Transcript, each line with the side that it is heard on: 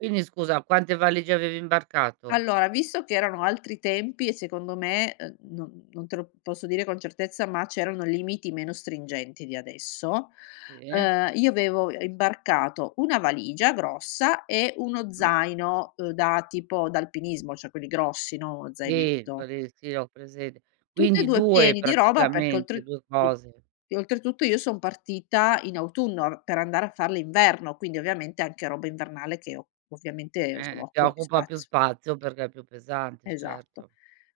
right: Quindi scusa, quante valigie avevi imbarcato?
left: Allora, visto che erano altri tempi e secondo me, uhm, non non te lo posso dire con certezza, ma c'erano limiti meno stringenti di adesso,
right: [unintelligible]
left: ehm, io avevo, uhm, imbarcato 1 valigia grossa, e 1
right: Mh.
left: zaino, uhm, da tipo, da alpinismo, cioè quelli grossi, no
right: Sì,
left: zainetto.
right: quelli che sì ho presente.
left: Tutt'e
right: Quindi,
left: 2
right: 2
left: pieni di roba, perché
right: praticamente,
left: oltre
right: 2
left: [unintelligible]
right: cose.
left: e oltretutto io son partita in autunno r per andare a far l'inverno, quindi ovviamente anche roba invernale che o ovviamente,
right: Eh,
left: insomma
right: eh, che
left: occupa più
right: occupa più
left: spazio.
right: spazio perché è più pesante,
left: Esatto.
right: certo.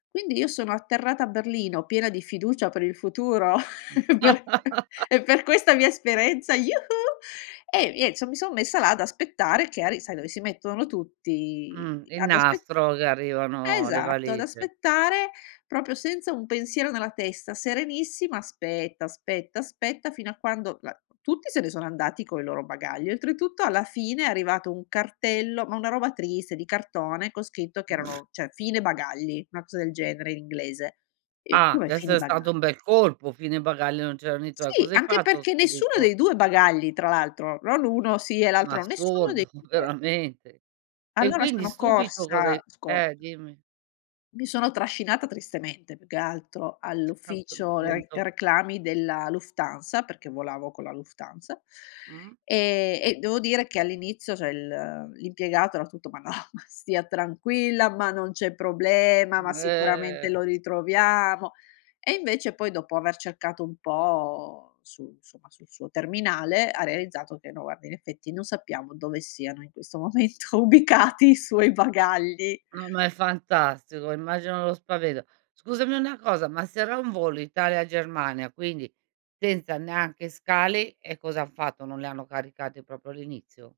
left: Quindi io sono atterrata a Berlino piena di fiducia per il futuro, e
right: Mh.
left: per e per questa mia esperienza, iu-hu! E nien s mi son messa là ad aspettare che ari sai, dove si mettono
right: Mh,
left: tutti
right: il
left: ad aspe
right: nastro, dove arrivano le
left: esatto, ad
right: valigie.
left: aspettare, proprio senza un pensiero nella testa, serenissima, aspetta, aspetta, aspetta fino a quando la tutti se ne sono andati coi loro bagagli, oltretutto, alla fine è arrivato un cartello ma una roba triste, di cartone, con scritto che erano cioè, "fine bagagli", 'na cosa del genere in inglese. E:
right: Ah,
left: "Come, fini
right: d'esser
left: bagagl"?
right: stato un bel colpo, "fine bagaglio" e non c'erano i tuoi.
left: Sì,
right: Cosa hai
left: anche
right: fatto,
left: perché nessuno
right: subito?
left: dei 2 bagagli, tra l'altro, non 1 sì, e
right: Eh, ma
left: l'altro nessuno dei
right: assurdo,
left: 2.
right: veramente. E
left: Allora
right: quindi
left: sono
right: subito cosa hai
left: corsa, scor
right: eh, dimmi.
left: mi sono trascinata tristemente, più che altro,
right: A quel
left: all'ufficio re
right: punto.
left: reclami della Lufthansa, perché volavo con la Lufthansa,
right: Mh.
left: e e devo dire che all'inizio cioè il l'impiegato era tutto: "Ma no, ma stia tranquilla, ma non c'è problema, ma sicuramente
right: Eh.
left: lo ritroviamo." E invece poi, dopo aver cercato un po' su insomma, sul suo terminale, ha realizzato che: "No guardi, in effetti, non sappiamo dove siano in questo momento ubicati i suoi bagagli".
right: No ma è fantastico, immagino lo spavento. Scusami una cosa, ma se era un volo Italia-Germania, quindi senza neanche scali, e cosa han fatto, non li hanno caricati proprio all'inizio?